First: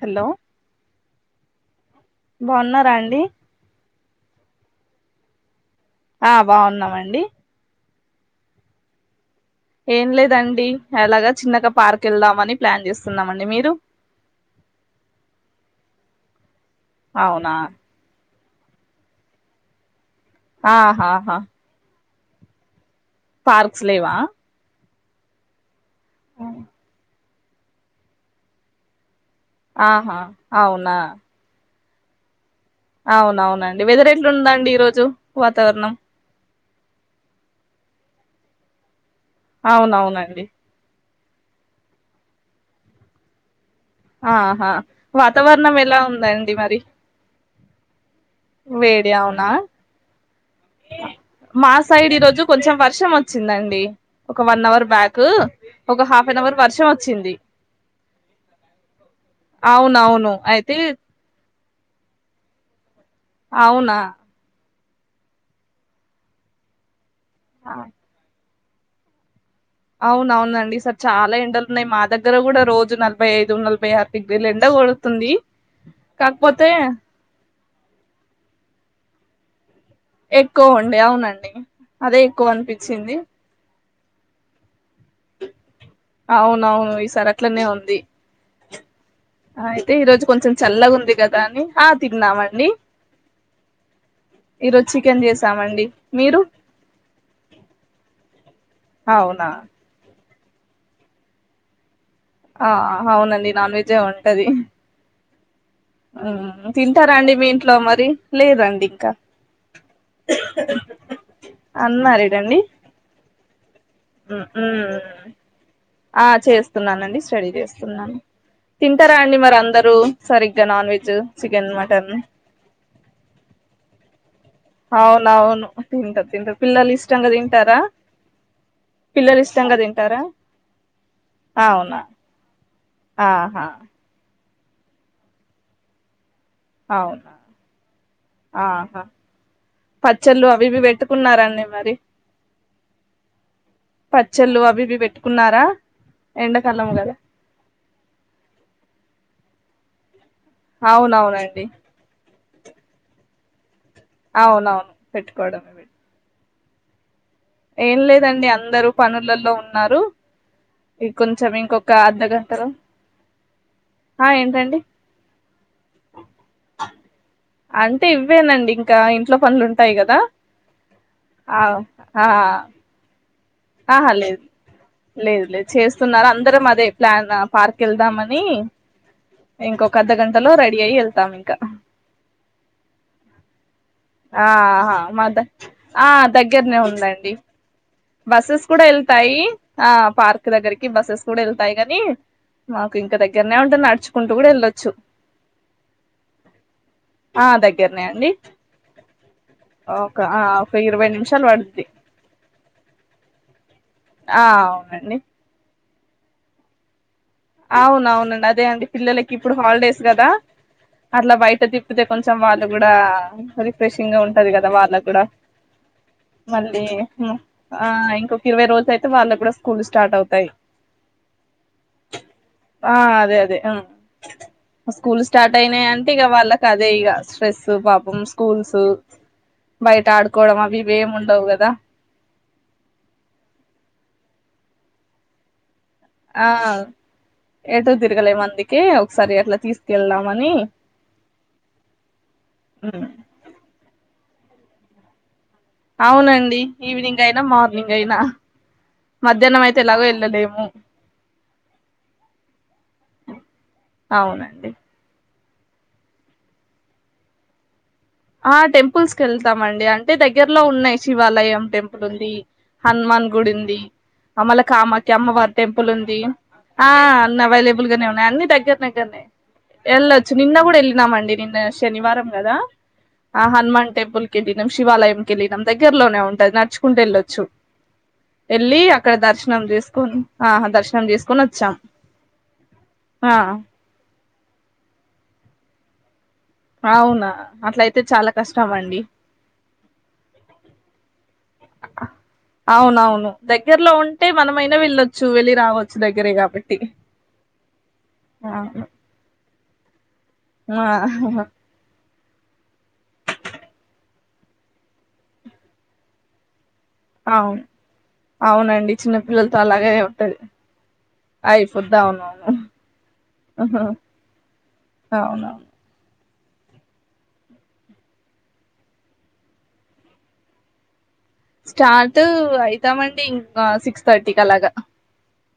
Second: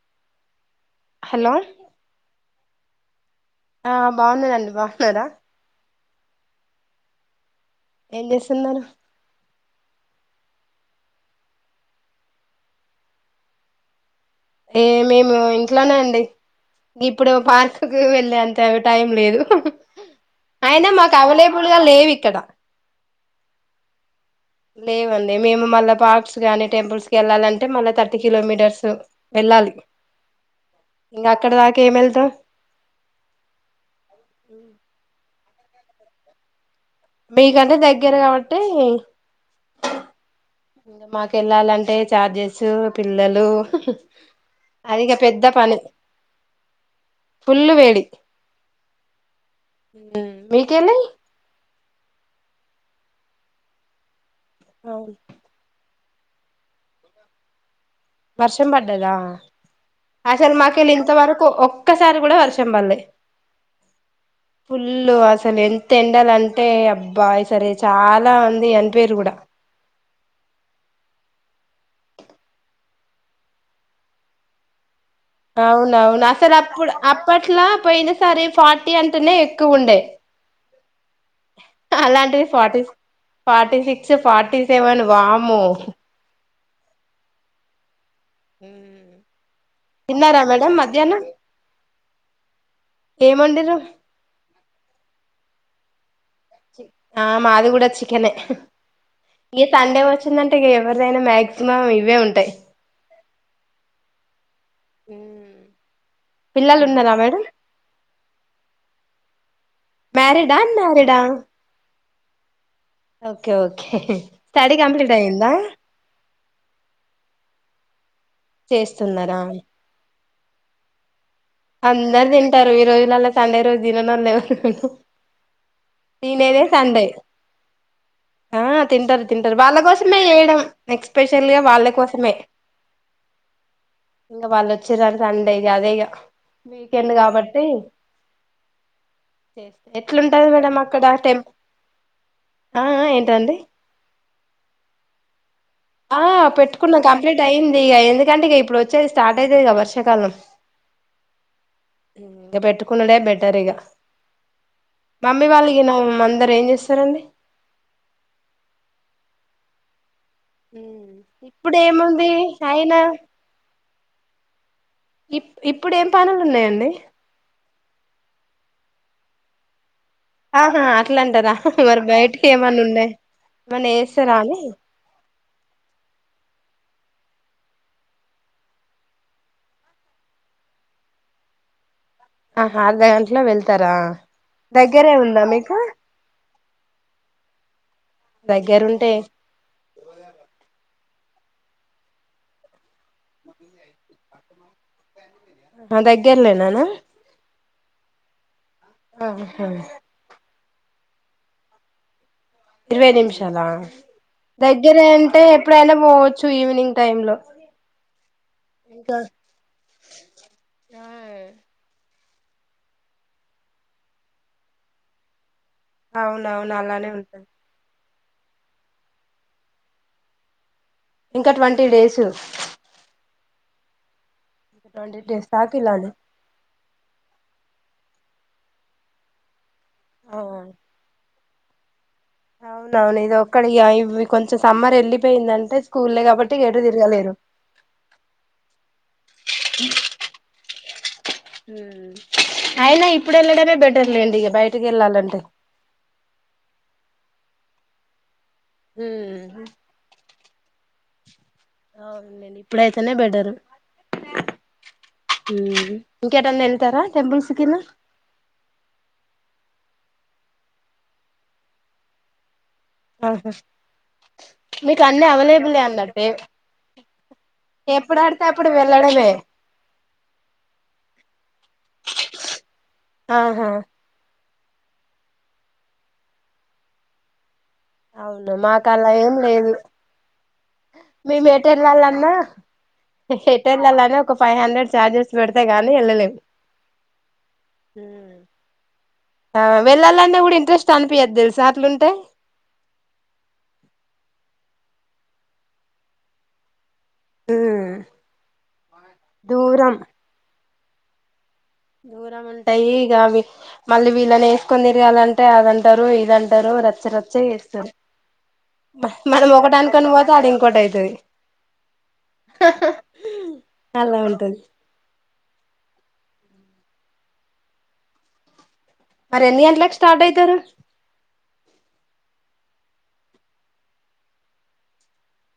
Hello hello బాగున్నారా బండి ఆ బాగున్ననండి బాగున్నారా ఆ బాగున్నామండి ఏం చేస్తున్నారు ఏం లేదండి ఎలాగ చిన్నగా పార్క్ వెళ్దామని ప్లాన్ చేస్తున్నామండి మీరు ఏ మేము ఇంట్లోనే అండి ఇప్పుడు అవునా పార్క్ కి వెళ్ళాంత టైం లేదు అయినా మాకు ఆహాహా అవ్వలేబిల్ గా లేవి క్కడ పర్క్స్ లేవా లేవండి మేము మల్ల పార్క్స్ గానీ టెంపుల్స్ వెళ్ళాలంటే మలి తర్టీ కిలోమీటర్స్ వెళ్ళాలి ఆహా అవునా కెమెల్తావ్ అవునవునండి వెదరెట్లుందాండి ఈ రోజు వాతావరణం మీకంటే దగ్గర కాబట్టి అవునవునండి మాకెళ్ళాలంటే ఛార్జెసు పిల్లలు ఆహా అది ఇక పెద్ద వాతావరణం ఎలా ఉందండి మరి ఫుల్లు వేడి వేడీ అవునా మీకెళ్ళి మాస్ సైడ్ ఈ రోజు కొంచెం వర్షం వచ్చిందండి ఒక వన్ అవర్ బ్యాకు ఒక హాఫ్ అన్ అవర్ వర్షం వచ్చింది వర్షం పడ్డదా, అవునవును అసలు అయితే మాకెళ్ళి ఇంతవరకు ఒక్ క్కసారి కూడా వర్షం పల్లే అవునా ఫుల్లు అసలు ఎంత ఎండలంటే అబ్ బాయ్ సరే చాలా అన్ ఎ అన్ట్వేరు కూడా అవున అవునండి ఈసార్ చాలా ఎండలున్నాయి మా దగ్గర కూడా రోజు నలభై ఐదు నలభై ఆరు డిగ్రీలు ఎండ కోడ్ అవునవును అసలు అప్పుడు అప్పట్లా పోయిన సారి ఫార్టీ అంటేనే ఎక్కువ ఉండే ఎక్కువ ఉండే అవునండి అదే ఎక్కువ అనిపించింది సే ఫార్టి సెవన్ వామ్మో అవునవును ఈ సారి అట్లనే ఉంది మ్మ్ అయితే ఈ రోజు కొంచెం చల్లగా ఉంది కదా అని ఆ తిన్నామండి ఏం వండిర్రు ఈరోజు చికెన్ చేస్ త్తామండి ఆ మాదిగూడ చికనే అవునా ఈ సండే వచ్చ్ దంటే ఎవరిదైనా మాక్సిమం ఇవే ఉంటాయి ఆ హా అవునండి నాన్వెజే ఉంటది పిల్లలు ఉన్నారా తింటారాండి మేడం మీ ఇంట్లో మరి లేదండి ఇంకా మ్యారిడా అన్ మ్యారిడా ఉన్నారేడండి ఉ ఉ స్టడీ కంప్లీట్ అయ్యిందా ఆ చేస్తున్నానండి స్టడీ చేస్ సున్నాం తింటారా అండి చేస్తున్నారా మరి అందరూ సరి గ నాన్ వెజ్జు అందరు తింటారు ఈ రోజులలా సండే రోజు తిననోళ్ళు ఎ అవునవును తింటారు తింటారు తినేదే పిల్లలు సండే ఇష్టంగా తింటారా ఆ తింటారు పిల్లలు తింటారు ఇష్టంగా వాళ్ళ తింటారా కోసమే చేయడం ఎక్స్పెషల్ గా వాళ్ళ అవునా కోసమే ఆహా ఇంగ వాళ్ళు వచ్చిర్రు సండే అదే ఇగా అవునా ఆహా చేస్త పచ్చళ్ళు ఎట్లుంటది మేడం అవివి అక్కడ టెం పెట్టుకున్నారండి మరి ఆ ఆ ఏంటండి పచ్చళ్ళు అవివి పెట్టు కున్నారా ఆ పెట్టుకున్నా కంప్లీట్ అయింది ఇగ ఎందుకంటే ఇగ ఇప్పుడు వచ్చేది స్టార్ట్ అయితది గా వ వర్షాకాలం అవునవునండి టరిగా అవునవును మమ్మీ పెట్టుకోవడమే వాళ్ళుగిన మంద రె ఏం చేస్తారండి ఏం లేదండి అందరూ పనులల్లో ఉన్నారు ఈ హ్మ్ కొంచెం ఇంకొక ఇప్పుడేముంది అర్ధగంటలో అయిన ఆ ఏంటండి ఇ ఇప్పుడేం పనులు ఉన్నాయండి అంటే ఇవ్వేనండి ఇంకా ఇంట్లో పనులు ఉంటాయి క ఆహా అట్లా అంటారా మరి ఆ బయటికి ఏమన్నా ఉన్నాయ్ ఏమన్నా ఎస్తారా నే చేస్తున్నార అందరం అదే ప్లాన్ పార్క్ వెళ్దామని ఇంకొక అర్ధ గంటలో రెడీ అయి వెళ్తాం ఇంకా ఆహా అర్ధ గంటలో వెళ్తారా ఆహా దగ్గరే మా ఉందా ద మీకు ఆ దగ్గరనే ఉందండి బస్సెస్ కూడా దగ్గరుంటే వెళ్తాయి ఆ పార్క్ దగ్గరికి బస్సెస్ కుడు వెళ్తాయి కానీ మాకు ఇంకా దగ్గరనే ఉంటుంది నడుచుకుంటూ కూడా యెళ్ళొచ్చు ఆ దగ్గెర్లేనేనా ఓక అ ఒ ఇరవై నిమిషాలు పడుద్ది ఇరవై నిమిషాల ఆ దగ్గరే అవునండి అంటే ఎప్పుడైనా పోవచ్చు ఈవినింగ్ టైమ్ లో అవును అవునండి అదే అండి ఇంకా పిల్లలకి ఇప్పుడు హాలిడేస్ కదా అట్లా బయట తిప్పితే కొంచెం వాళ్ళు కూడా రిఫ్రెషింగ్ గా ఉంటది కదా వాళ్ళ కూడా అవునవును మళ్ళీ అలానే హ్మ్ ఉంటది ఆ ఒక ఇరవై రోజులు అయితే వాళ్ళకి కూడా స్కూల్ స్టార్ట్ అవుతాయి ఇంకా ట్వంటీ టీడేసు అ స్కూల్ స్టార్ట్ దాకా అయినాయి ఇలానే అంటే ఇక వాళ్ళకి అదే ఇక స్ట్రెస్ పాపం స్కూల్స్ బయట ఆడుకోవడం ఆ అవిఇవి ఏమి ఉండవు కదా దా అవునవును ఇది ఒక్కడి ఇవి కొంచెం సమ్మర్ వెళ్ళిపోయిందంటే స్కూల్లే ఆ కాబట్టి ఎటు తిరగలేరు ఏటో తిరగలే అందుకని ఒకసారి అట్లా తీసుకెళ్దామని ఉమ్ అయినా ఇప్పుడు వెలడమే బెటర్ లెండి బయటికి వెళ్ళాలంటే అవునండి ఈవినింగ్ అయినా మార్నింగ్ అయినా మధ్యాహ్నం అతే ఎలానో వెళ్లలేము ఆ అవునూలెండి ఇప్పుడైతేనే బెటరు అవునండి హ ఇంకెటన్న వెళ్తారా టెంపుుల్స్కినా ఆ టెంపుల్స్ క వెళ్తామండి అంటే దగ్గరలో ఉన్నాయి శివాలయం టెంపుల్ ఉంది హనుమాన్ ఆహా గుడి ఉంది అమల మీకు కామాకియ అన్ని అమ్మవారి అవైలబులే గుడి ఉంది అన్నట్టే ఆ అన్ని అవైలబుల్ గానే ఎప్పుడు ఉన్నాయి ఆడితే అన్ని అప్పుడు దగ్గర దగ్గరనే వెళ్ళడమే వెళ్ళొచ్చు నిన్న కూడా వెళ్ళినామ అండి నిన్న శనివారం కదా ఆహ ఆహా హనుమాన్ టెబుల్కి వెళ్ళినం శివాలయం క వెళ్ళినం దగ్గరలోనే ఉంటుది నడుుకుంటే వెళ్ళొచ్చు వెళ్ళి అక్కడ దర్శనం చేసుకుొని మీ మేటల్లాాలన్నా ఆ హెటల్లాాలనా ఒక ఫైవ్ హండ్రెడ్ ఛార్జెస్ పెడతే గానీ వెళ్ళలేము అవునా అట్లయితే చాలా కష్టం అండి వెల్నే కూడాఊడి ఇంట్రెస్ట్ అ అవునవును దగ్గరలో ఉంటే మనమై న్న వెళ్ళొచ్చు వెళ్ళి రావచ్చు దగ్గరే కాబట్టి ఆ దూరం ఆ దూరం ఉంటాయి ఇక మళ్ళీ వీళ్ళని వేసుకొని తిరగాలంటే అదంటారు ఇదంటారు ర అవును అవునండి మనం చిన్నపిల్లలతో ఒకటి అలాగ అనుకొని పోతే ఉంటుంది అది ఇంకోటి అయితది అయిపోదు అవునవును హాహాహా అలా ఉంటది అవునవును మరి ఎన్ని గంటలకి స్టార్ట్ అవుతారు స్టార్ట్ అయితామండి ఇంకా సిక్స్ థర్టీకి అలాగా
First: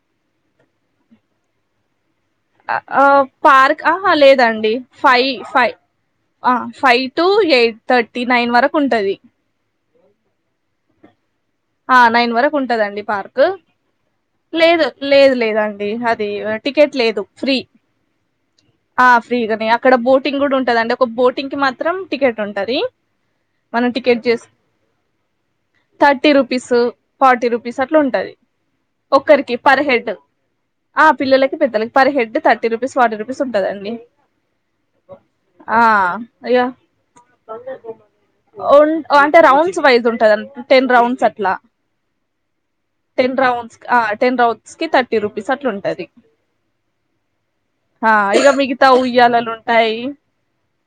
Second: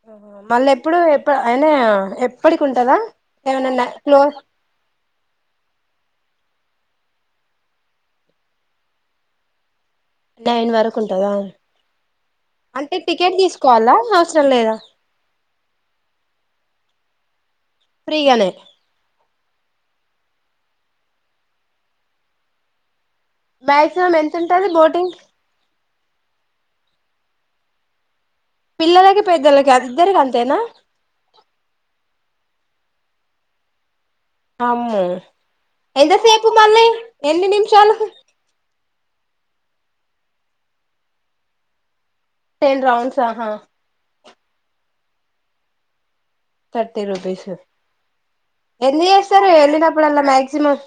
హ మళ్ళీ ఎప్పుడు ఎప్పు అయినా ఎప్పటికి ఆ ఉంటదా ఆ పార్క్ ఏమన్నా ఆహా క్లోజ్ లేదండి five five a five to eight thirty nine వరకు ఉంటుంది నైన్ వరకు ఉంటందా ఆ నైన్ వరకు ఉంటందండి పార్క్ తీసుకోవాలా అవసరం లేదా లేదు లేదు లేదండి అది టికెట్ లేదు ఫ్రీ ఫ్రీగానే ఆ ఫ్రీగానే అక్కడ బోటింగ్ కూడా ఉంటద అంట ఒక బోటింగ్ కి మాత్రం టికెట్ ఉంటది. మనం మాక్సిమం టికెట్ ఎంత చేస్ ఉంటది boating thirty rupees forty rupees అట్లా ఉంటది పిల్లలకి ఒకరికి పెద్దలకి పర్ హెడ్ ఇద్దరికి అంతేనా ఆ పిల్లలకి పెద్దానికి పర్హెడ్ థర్టీ రూపీస్ ఫర్టీ రు సుంట్టాదండి ఆమ్మో ఎంతా సేపు ఇగ మల్లి ఎన్ని నిమిశాలు ఉన్ అంటే రౌండ్స్ వైజ్ ఉంటందిడి టెన్ రౌండ్స్ అట్లా టెన్ రౌండ్స్ టెన్ ఆహా రౌండ్స్ అ టెన్ రౌండ్స్ కి థర్టీ రూపీస్ అట్లా ఉంటంది థర్టీ రూపిస్ అ ఇక మిగతా ఉయ్యాలలు ఉంటాయి వెళ్ళినప్పుడల్లా మాక్సిమం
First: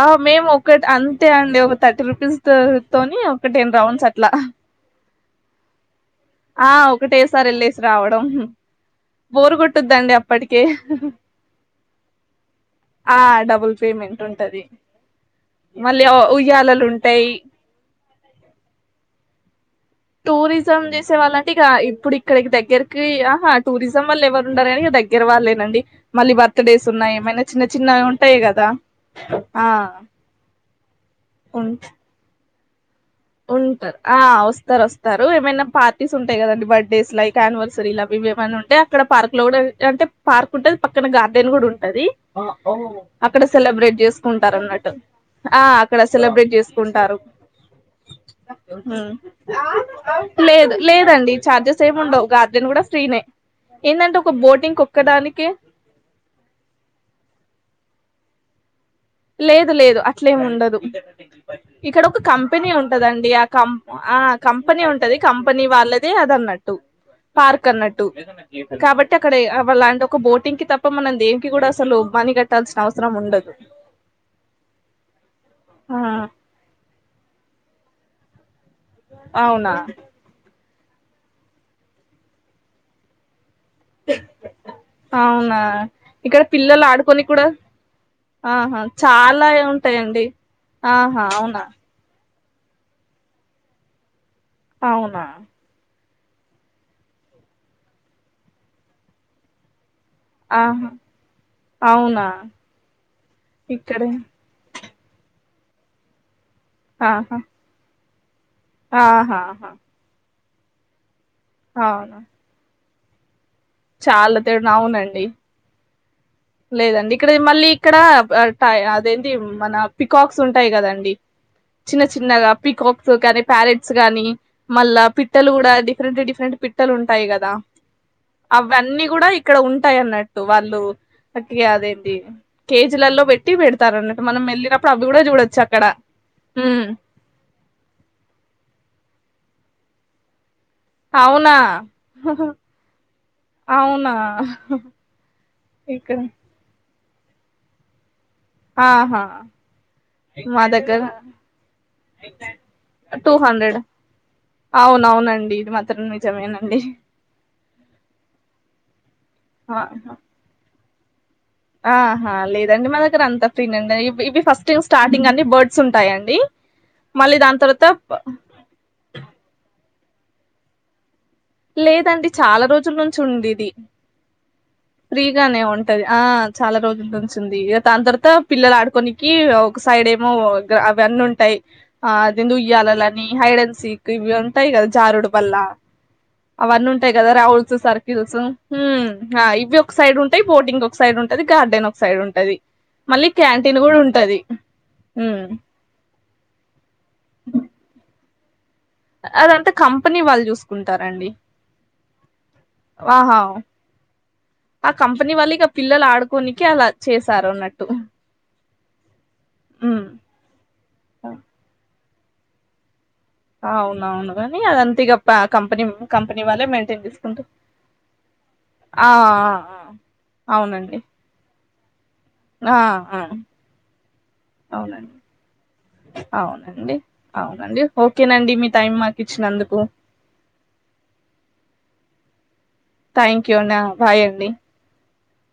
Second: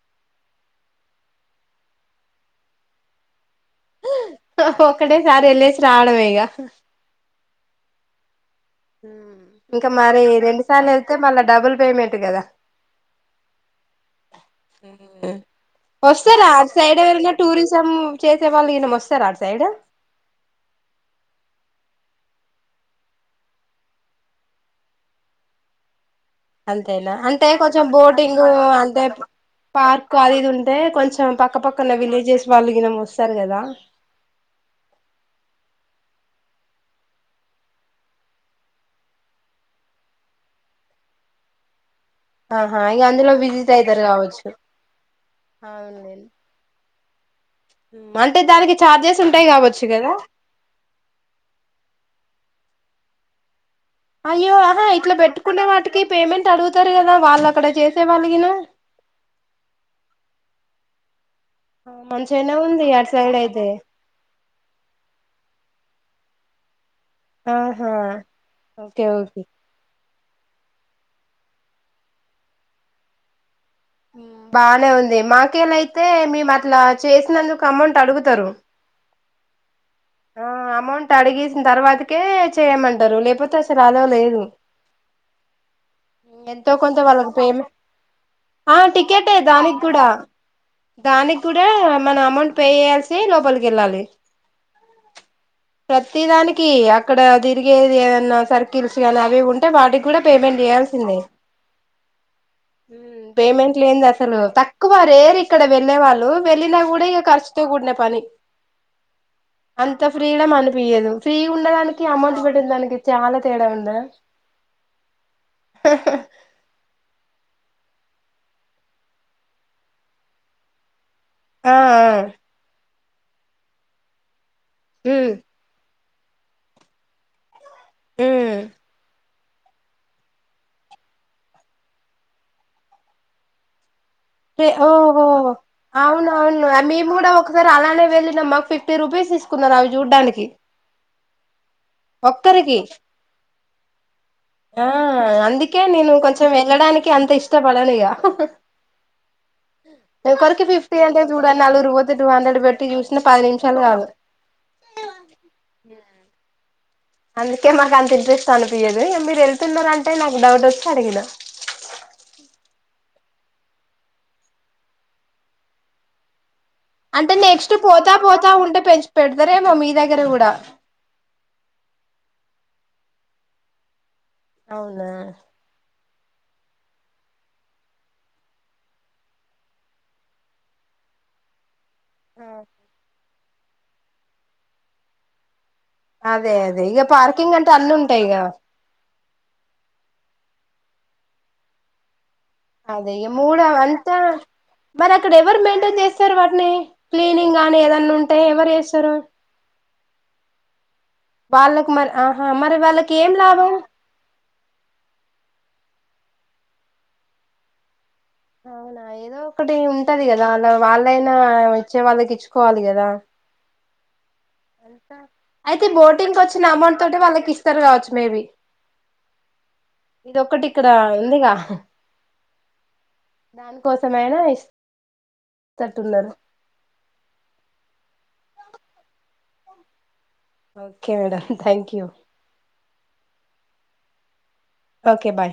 ఆ మేము ఒక్కటి అంతే అండి ఒక థర్టీ రూపీస్తో తోని ఒక టెన్ రౌండ్స్ అట్లా ఒకటేసారి వెళ్ళేసి రావడమే ఇగ ఆ ఒకటేసారి వెళ్ళేసి రావ [unintelligible] మ్ ఇంకా మరి రెండు సార్లు [unintelligible] డబుల్ పేమెంట్ కదా, ఆ డబుల్ పేమెంట్ ఉంటది మళ్ళీ వస్తారా అటు ఉయ్యాలలు సైడ్ ఉంటాయి ఎవరన్నా టూరిసం చేసే వాళ్ళు ఈ వస్తారా సైడు టూరిజం చేసే వాళ్ళ అంటే ఇక ఇప్పుడు ఇక్కడికి దగ్గరకి ఆహా టూరిజం వల్ల ఎవరు ఉండారని ఇక దగ్గర వాళ్ళేనండి. మళ్ళీ బర్త్ డేస్ అంతేనా, ఉన్నాయి ఏమైనా అంటే చిన్న కొంచెం చిన్నవి ఉంటాయి బోటింగ్ కదా అంటే ఆ పార్క్ అది ఇది ఉంటే కొంచెం ఉం పక్కపక్కన విలేజెస్ వళ్లుగినమస్త ఉంటారు ఆ వస్తారు వస్తారు ఏమైనా పా టీస్ ఉంటాయి కదండి, బర్త్డస్ లైక్ ఆనివర్సరీ లావి ఇవి ఏమనా ఉంటాయి, అక్కడ పార్క్ లో కూడా అంటే పార్క్ ఉంటది, పక్కన గార్డెన్ కూడా ఉంటది. ఆహా ఇగ అందులో అక్కడ విజిట్ సెలబ్రేట్ అయితారు కావచ్చు చేసుకుంటారు అన్నట్టు ఆ అక్కడ అవునులేండి సెలబ్రేట్ చేసుకుంటారు అంటే దానికి మ్ చార్జెస్ ఉంటాయి కావచ్చు కదా లేదు లేదండి ఛార్జెస్ ఏమి ఉండవు పొద్దున్న కూడా ఫ్రీ నే అయ్యో ఆహా ఇట్లా పెట్టుకునే వాటికి పేమెంట్ అడుగుతారు కదా వాళ్ళు అక్కడ చేసే మల్లిగిన లేదు లేదు అట్లేమి ఉండదు ఇక్కడ ఒక మంచిగానే కంపెనీ ఉంది అటు ఉంటదండి సైడ్ ఆ అయితే కం ఆ కంపెనీ ఉంటది కంపెనీ వాళ్ళ దే అదన్నట్టు పార్క్ ఆహా అన్నట్టు ఓకే కాబట్టి అక్కడ ఓకే ఏ [unintelligible] లాంటి ఒక బోట్ [unintelligible] తప్ప మనం దేనికి కూడా అసలు మని కట్టాల్సిన అవసరం ఉండదు బానే ఉంది మాక్ కేలా ఆ అయితే మేము అట్లా చేసినందుకు అమౌంట్ అడుగుతారు అవునా ఆ అమౌంట్ అడిగేసిన తర్వాతకే చేయమంటారు లేకపోతే అస్ [unintelligible] అలోవ్ లేదు అవునా ఇక్కడ ఎంతో పిల్లలు కొంత ఆడుకొని వాళ్ళకి కూడా పేమెం ఆ ఆహా టికెట్ ఎ చాలా దానికి కూడా ఉంటాయండి ఆహా దానికి అవునా కూడా మన అమౌంట్ పేయాల్సి లోపలికి వెళ్ళాలి అవునా ప్రతి దానికి అక్కడ తిరిగేది ఏమన్న సర్కిల్స్ గని అవి ఉంటే వాటికి [unintelligible] కూడా పేమెంట్ ఆహా చేయాల్సిందే అవునా మ్మ్ పేమెంట్ లేనిది ఇక్కడే అసలు పక్ క్కువ రేర్ ఇక్కడ వెళ్ళేవాళ్ళు వెళ్ళినా కూడా ఇక ఖర్చుతో కూడిన పని ఆహా ఆహా అంత ఫ్రీడమ్ అనిపియ్యదు ఫ్రీ ఉండదానికి అమౌంట్ పెట్టిన దానికి చాలా [unintelligible] చాలా తేడెవ్ అవునండి హ లేదండి ఇక్కడ ఇ మళ్ళీ ఇక్కడ ప ప ఆ ప అదేంటి మన పికాక్స్ ఉంటాయి కదండి ఆ చిన్న చిన్నగ పీకాక్ కోకోకట్ ప్యారెంట్స్ గానీ మళ్ళా ఉమ్ పిట్టలు కూడా అది డిరెంట్ డిఫెంట్ పిట్టలు ఉంటయి కదా ఉమ్ అవన్నీ కూడా ఇక్ ఇక్కడ ఉంటాయి అన్నట్టు వాళ్ళు [unintelligible] కాదండీ కేజీలల్లో పెట్టి పెడతారుని ఏ ఓహో అవున అవును ఉమ్ మేము కూడా ఒకసారి అలానే వెళ్ళిన మాకు ఫిఫ్టీ రుపీస్ ఇస్ కున్నారు అవి చూడ్డానికి అవునా ఒక్కరికి అవునా ఆ అందుకే నేను ఇక్కడ కొంచెం వెళ్ళడానికి అంత ఇష్ట పడను ఈగ ఆహా హా ఒకరికి మా ఫిఫ్టీ దగ్గర అంటే చూడండి నలుగురు పోతే టూ హండ్రెడ్ పెట్టి చూసిన టూ పది హండ్రెడ్ నిమిషాలు కావు అవున అవునండి ఇది మాత్రం నిజమేనండి. అందుకే మాకు అంత ఇంట్రెస్ట్ అనిపియదు ఇక మీరు వెళ్తున్నార అంటే నాకు డౌట్ ఒ కడిగిన. ఆ హా లేదండి మన దర అంత ఫీన్ అండివి ఇవి ఫస్ట్ స్టార్టింగ్ అండి బర్డ్స్ ఉంటాయి అడి అంటే నెక్స్ట్ పోతా పోతా ఉంటే పెంచి పెడతారేమో మీ దగ్ దగ్గర కూడా లేదండి చాలా రోజుల నుంచి ఉంది ఇది అవునా ఫ్రీగానే ఉంటది ఆ చాలా రోజుల ఉంచింది ఇక దాని తర్వాత పిల్లలు ఆడుకోనికి ఒక సైడ్ ఏమో అవన్నీ ఉంటాయి ఆ అదిందు ఉయ్యాలుఆని హైడ్ అండ్ సీక్ ఇవి ఉంటాయి కదా జారుడు బల్ అదే అదే అవన్నీ ఇగ ఉంటాయి కదా పార్కింగ్ అంటే రౌండ్స్ అన్ని ఉంటాయి ఇగ సర్కిల్సుు హ హా ఇవి ఒక సైడ్ ఉంటాయి, బోటింగ్ ఒక సైడ్ ఉంటుంది, గార్డెన్ ఒక సైడ్ ఉంట అదే మూడ అంతా మరి అక్కడ హ్మ్ ఎవరు మెయింటైన్ చేస్తారు వాటిని క్లీనింగ్ అని ఏదన్నా ఉం టే ఎవరు చెస్. అదంతా కంపెనీ వాళ్ళు చూసుకుంటారు అండి వాళ్ళకి మరి ఆహా మరి వాళ్ళకి ఏం ఆహా లాభం ఆ కంపెనీ వాళ్ళ పిల్లలు ఆడుకోనికి అలా చేశారు అన్నట్టు అవునా ఏదో ఒకటి హ్మ్ ఉంటది కదా అలా వాళ్ళైనా ఇచే వాళ్ళకి ఇచ్చుకోవాలి కదా అవునవును కాని అదంతా ఇగ ప కంపెనీ అయితే బోటింగ్ కంపెనీ వాళ్ళే వచ్చిన అమౌంట్ మెయింటైన్ తోటి చేసుకుంటారు వాళ్ళకి ఇస్తరు కావచ్చు మేబి ఆ ఆ ఇదిక్కటి ఇక్కడ అవునండి ఉందిగా ఆ ఆ దానికోసమైనా అవునండి ఇస్తట్టున్నారు అవునండి అవునండి ఓకేనండి మీ టైమ్ మాకు ఇచ్చినందుకు okay madam thank you thank you అండి ఆ బాయ్ అండి ఓకే బై